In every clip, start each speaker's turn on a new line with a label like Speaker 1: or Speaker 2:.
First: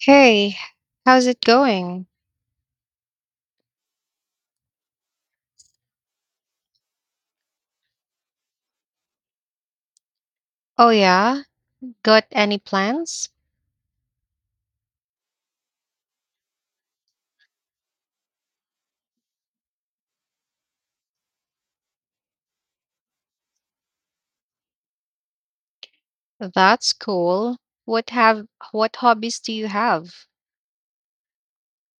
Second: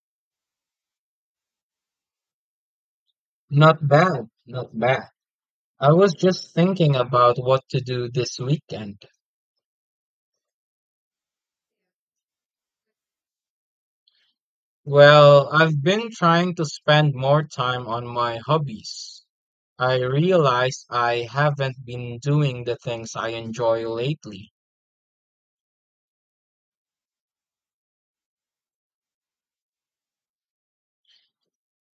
Speaker 1: Hey, how's it going?
Speaker 2: Not bad, not bad. I was just thinking about what to do this weekend.
Speaker 1: Oh yeah, got any plans?
Speaker 2: Well, I've been trying to spend more time on my hobbies. I realize I haven't been doing the things I enjoy lately.
Speaker 1: That's cool. What have what hobbies do you have?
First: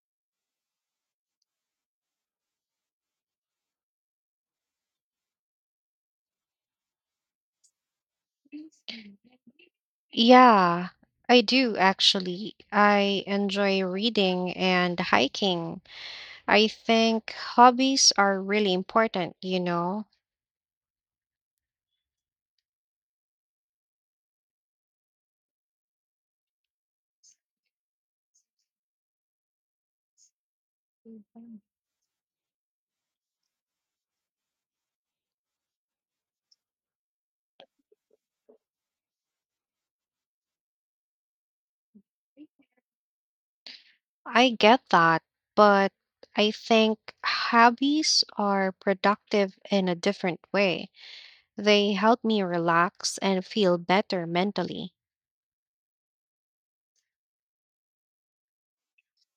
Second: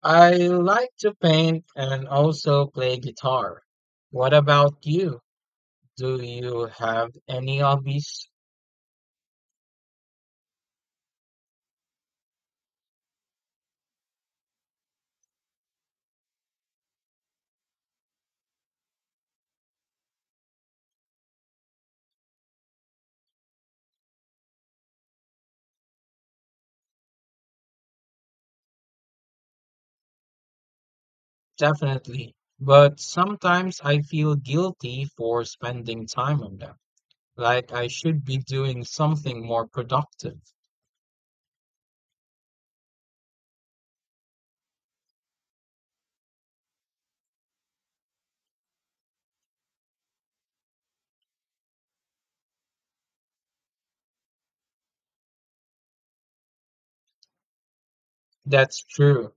Speaker 2: I like to paint and also play guitar. What about you? Do you have any hobbies?
Speaker 1: Yeah, I do actually. I enjoy reading and hiking. I think hobbies are really important,
Speaker 2: Definitely. But sometimes I feel guilty for spending time on them, like I should be doing something more productive.
Speaker 1: I get that, but I think hobbies are productive in a different way. They help me relax and feel better mentally.
Speaker 2: That's true.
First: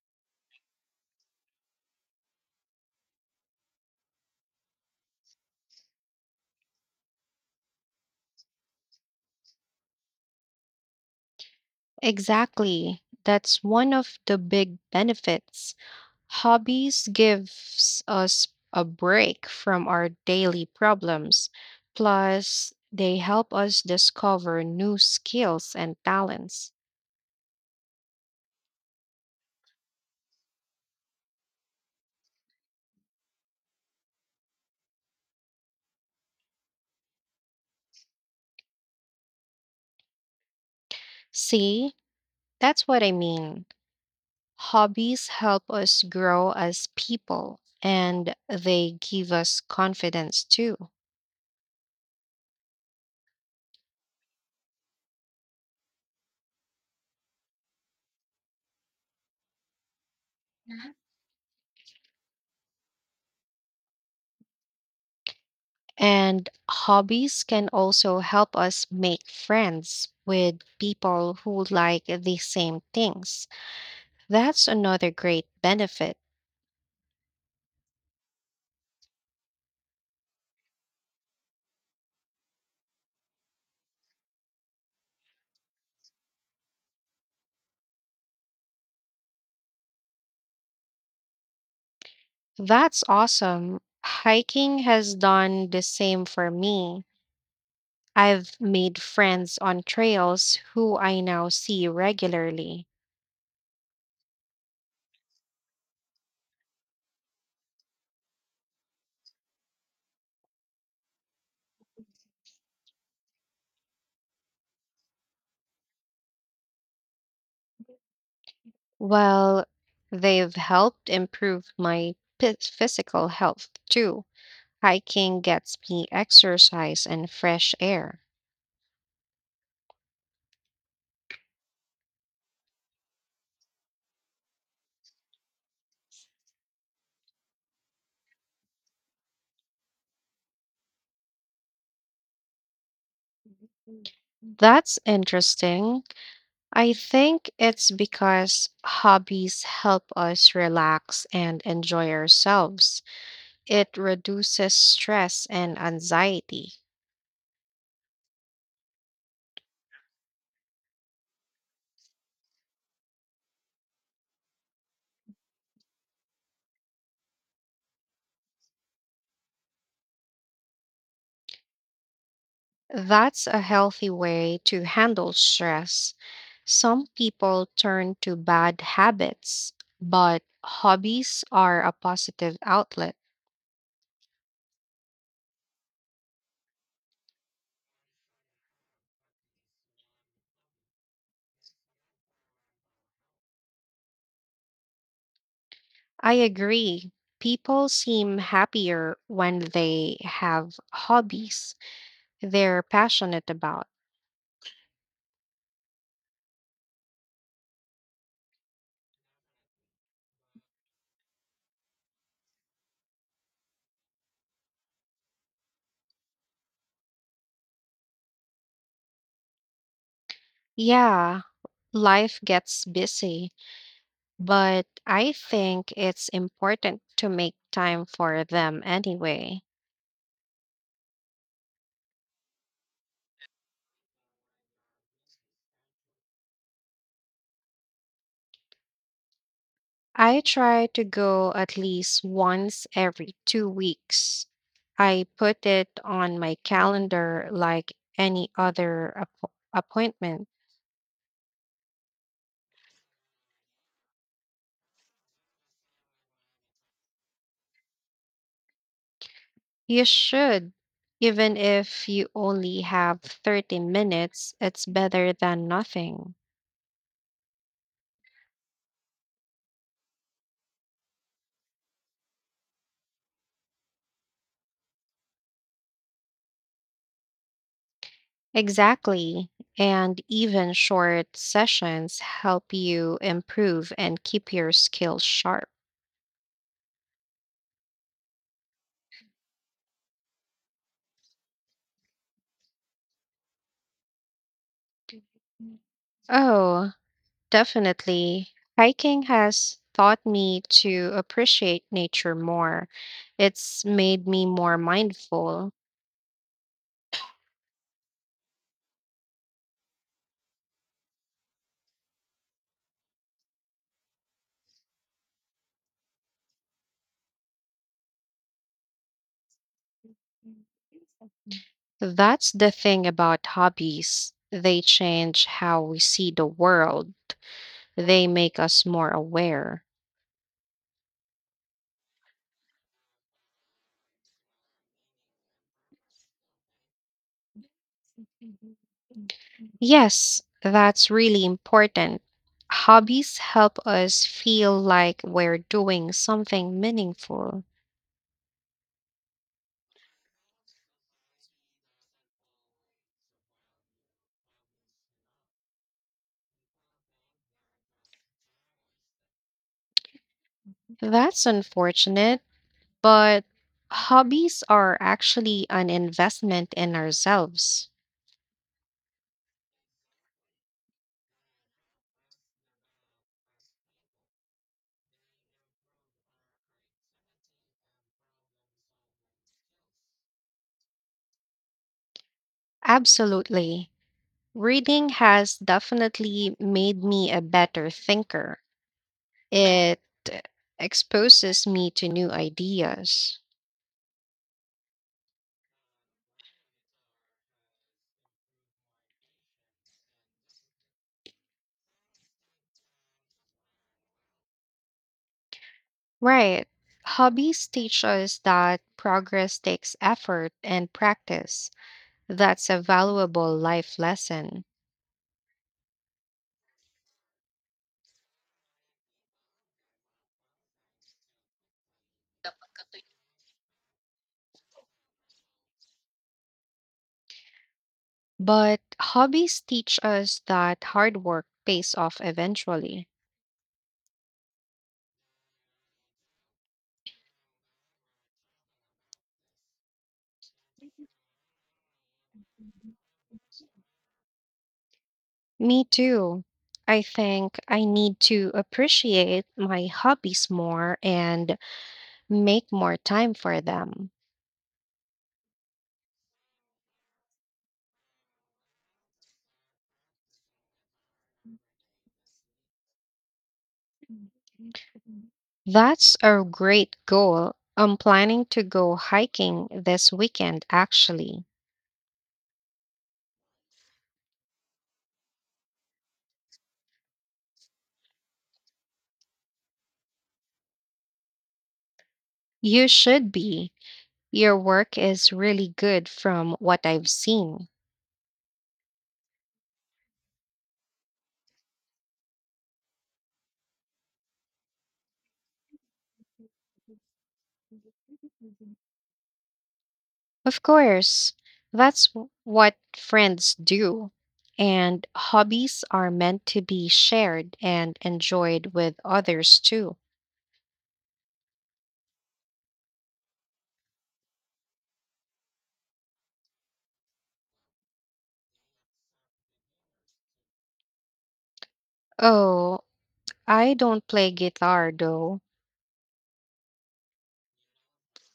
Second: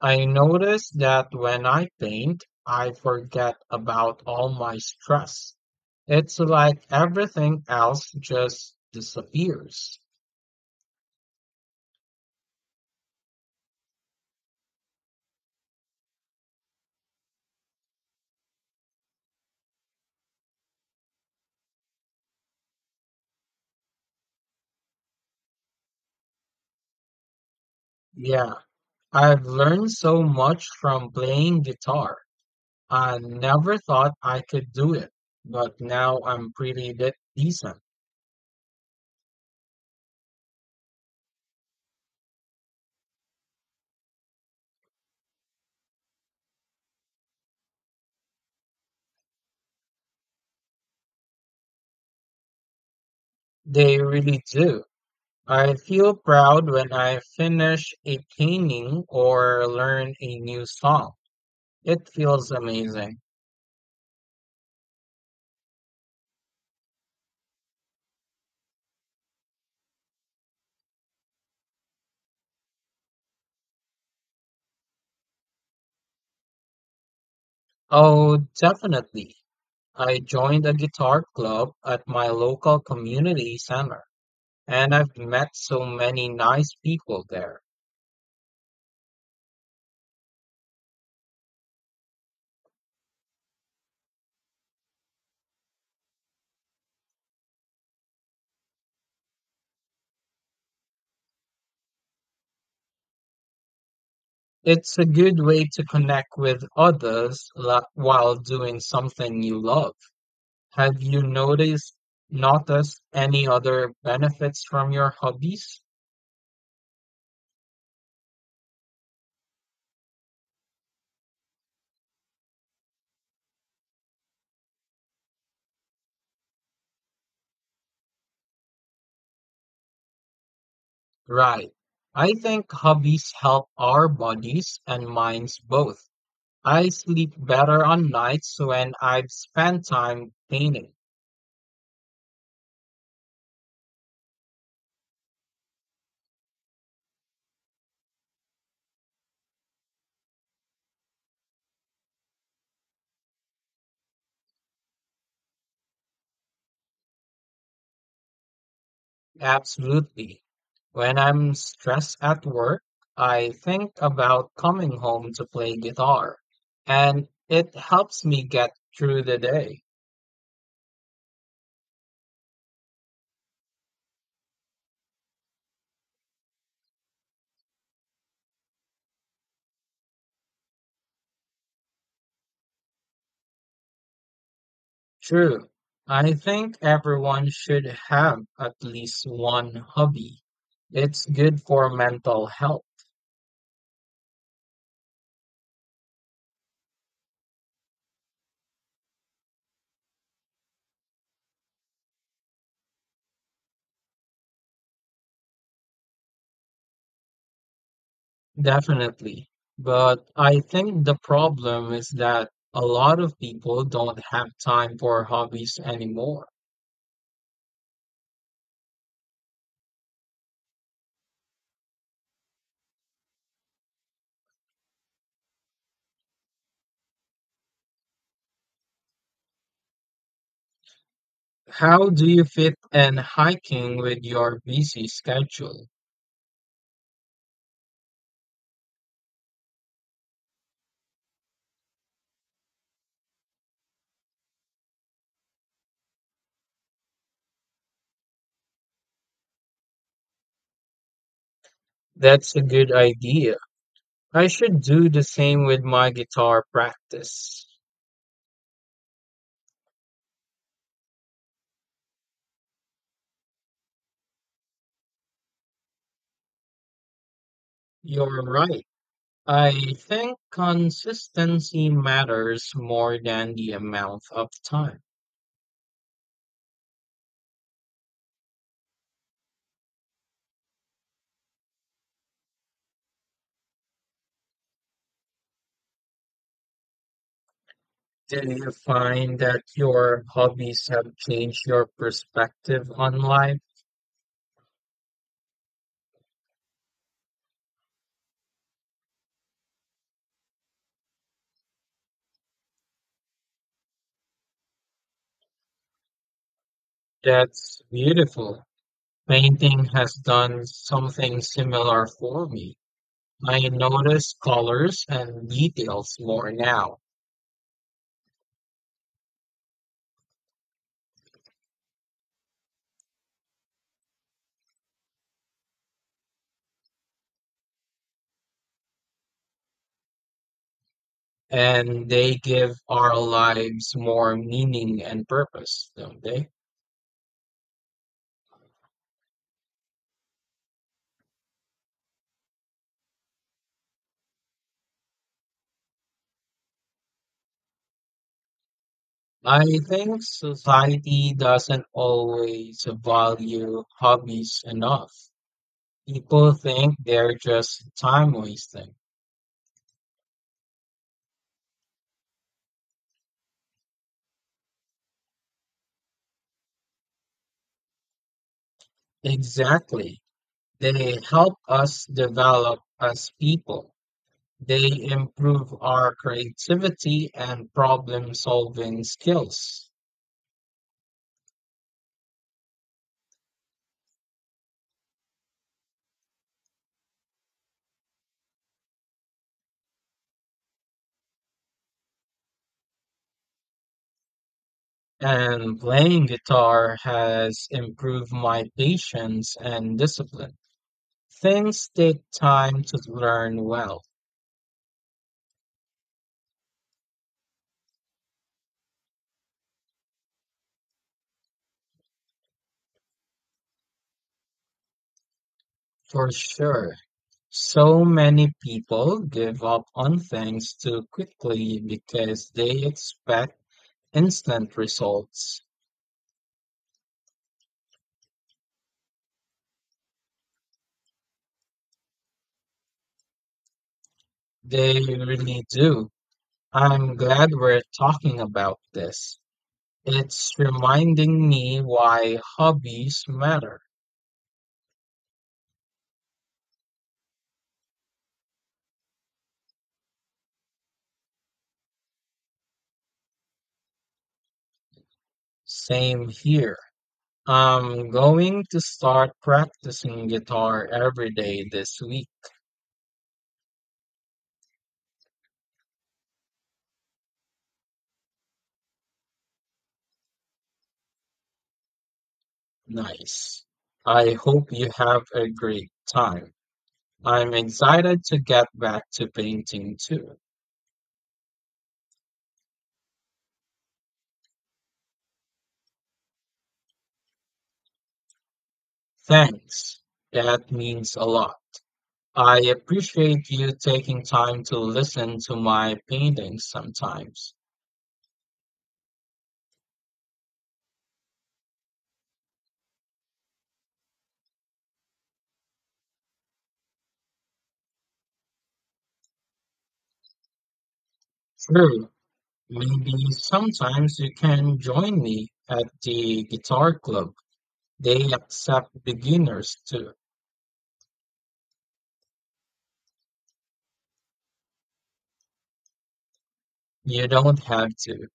Speaker 2: I notice that when I paint, I forget about all my stress. It's like everything else just disappears.
Speaker 1: Exactly. That's one of the big benefits. Hobbies gives us a break from our daily problems. Plus, they help us discover new skills and talents.
Speaker 2: Yeah, I've learned so much from playing guitar. I never thought I could do it, but now I'm pretty decent.
Speaker 1: See, that's what I mean. Hobbies help us grow as people and they give us confidence too.
Speaker 2: They really do. I feel proud when I finish a painting or learn a new song. It feels amazing.
Speaker 1: And hobbies can also help us make friends with people who like the same things. That's another great benefit.
Speaker 2: Oh, definitely. I joined a guitar club at my local community center, and I've met so many nice people there.
Speaker 1: That's awesome. Hiking has done the same for me. I've made friends on trails who I now see regularly.
Speaker 2: It's a good way to connect with others while doing something you love. Have you noticed any other benefits from your hobbies?
Speaker 1: Well, they've helped improve my physical health too. Hiking gets me exercise and fresh air.
Speaker 2: Right. I think hobbies help our bodies and minds both. I sleep better on nights when I've spent time painting.
Speaker 1: That's interesting. I think it's because hobbies help us relax and enjoy ourselves. It reduces stress and anxiety.
Speaker 2: Absolutely. When I'm stressed at work, I think about coming home to play guitar, and it helps me get through the day.
Speaker 1: That's a healthy way to handle stress. Some people turn to bad habits, but hobbies are a positive outlet.
Speaker 2: True. I think everyone should have at least one hobby. It's good for mental health.
Speaker 1: I agree. People seem happier when they have hobbies they're passionate about.
Speaker 2: Definitely. But I think the problem is that a lot of people don't have time for hobbies anymore.
Speaker 1: Yeah, life gets busy, but I think it's important to make time for them anyway.
Speaker 2: How do you fit in hiking with your busy schedule?
Speaker 1: I try to go at least once every 2 weeks. I put it on my calendar like any other appointment.
Speaker 2: That's a good idea. I should do the same with my guitar practice.
Speaker 1: You should, even if you only have 30 minutes, it's better than nothing.
Speaker 2: You're right. I think consistency matters more than the amount of time.
Speaker 1: Exactly. And even short sessions help you improve and keep your skills sharp.
Speaker 2: Do you find that your hobbies have changed your perspective on life?
Speaker 1: Oh, definitely. Hiking has taught me to appreciate nature more. It's made me more mindful.
Speaker 2: That's beautiful. Painting has done something similar for me. I notice colors and details more now,
Speaker 1: That's the thing about hobbies. They change how we see the world, they make us more aware.
Speaker 2: and they give our lives more meaning and purpose, don't they?
Speaker 1: Yes, that's really important. Hobbies help us feel like we're doing something meaningful.
Speaker 2: I think society doesn't always value hobbies enough. People think they're just time wasting.
Speaker 1: That's unfortunate, but hobbies are actually an investment in ourselves.
Speaker 2: Exactly. They help us develop as people. They improve our creativity and problem solving skills.
Speaker 1: Absolutely. Reading has definitely made me a better thinker. It exposes me to new ideas.
Speaker 2: And playing guitar has improved my patience and discipline. Things take time to learn well,
Speaker 1: Right. Hobbies teach us that progress takes effort and practice. That's a valuable life lesson.
Speaker 2: for sure. So many people give up on things too quickly because they expect instant results.
Speaker 1: But hobbies teach us that hard work pays off eventually.
Speaker 2: They really do. I'm glad we're talking about this. It's reminding me why hobbies matter.
Speaker 1: Me too. I think I need to appreciate my hobbies more and make more time for them.
Speaker 2: Same here. I'm going to start practicing guitar every day this week.
Speaker 1: That's a great goal. I'm planning to go hiking this weekend, actually.
Speaker 2: Nice. I hope you have a great time. I'm excited to get back to painting too.
Speaker 1: You should be. Your work is really good from what I've seen.
Speaker 2: Thanks. That means a lot. I appreciate you taking time to listen to my paintings sometimes.
Speaker 1: Of course, that's what friends do. And hobbies are meant to be shared and enjoyed with others too.
Speaker 2: Sure, maybe sometimes you can join me at the guitar club. They accept beginners too.
Speaker 1: Oh, I don't play guitar though.
Speaker 2: You don't have to.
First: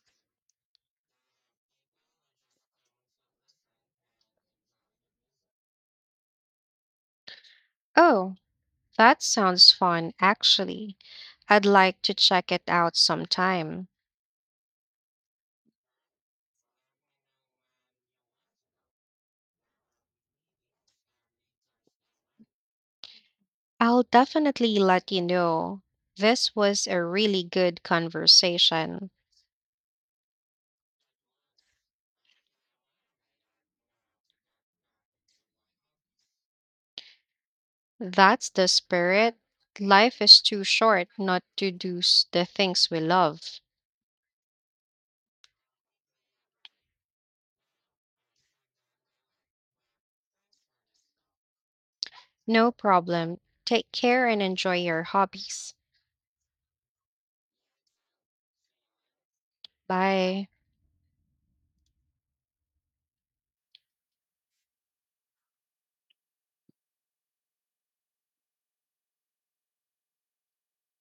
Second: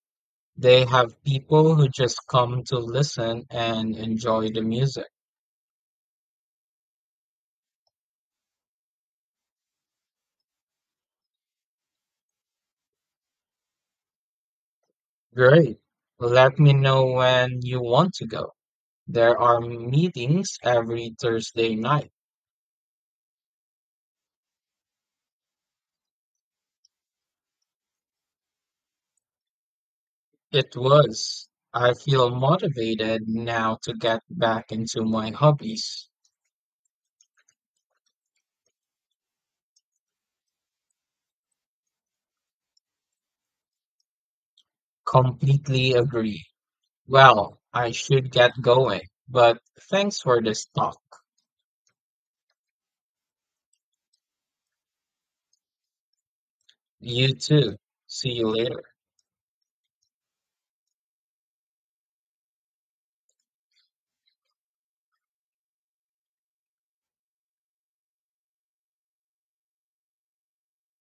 Speaker 2: They have people who just come to listen and enjoy the music.
Speaker 1: Oh, that sounds fun actually. I'd like to check it out sometime.
Speaker 2: Great. Let me know when you want to go. There are meetings every Thursday night.
Speaker 1: I'll definitely let you know. This was a really good conversation.
Speaker 2: It was. I feel motivated now to get back into my hobbies.
Speaker 1: That's the spirit. Life is too short not to do the things we love.
Speaker 2: Completely agree. Well, I should get going, but thanks for this talk.
Speaker 1: No problem. Take care and enjoy your hobbies.
Speaker 2: You too. See you later.
Speaker 1: Bye.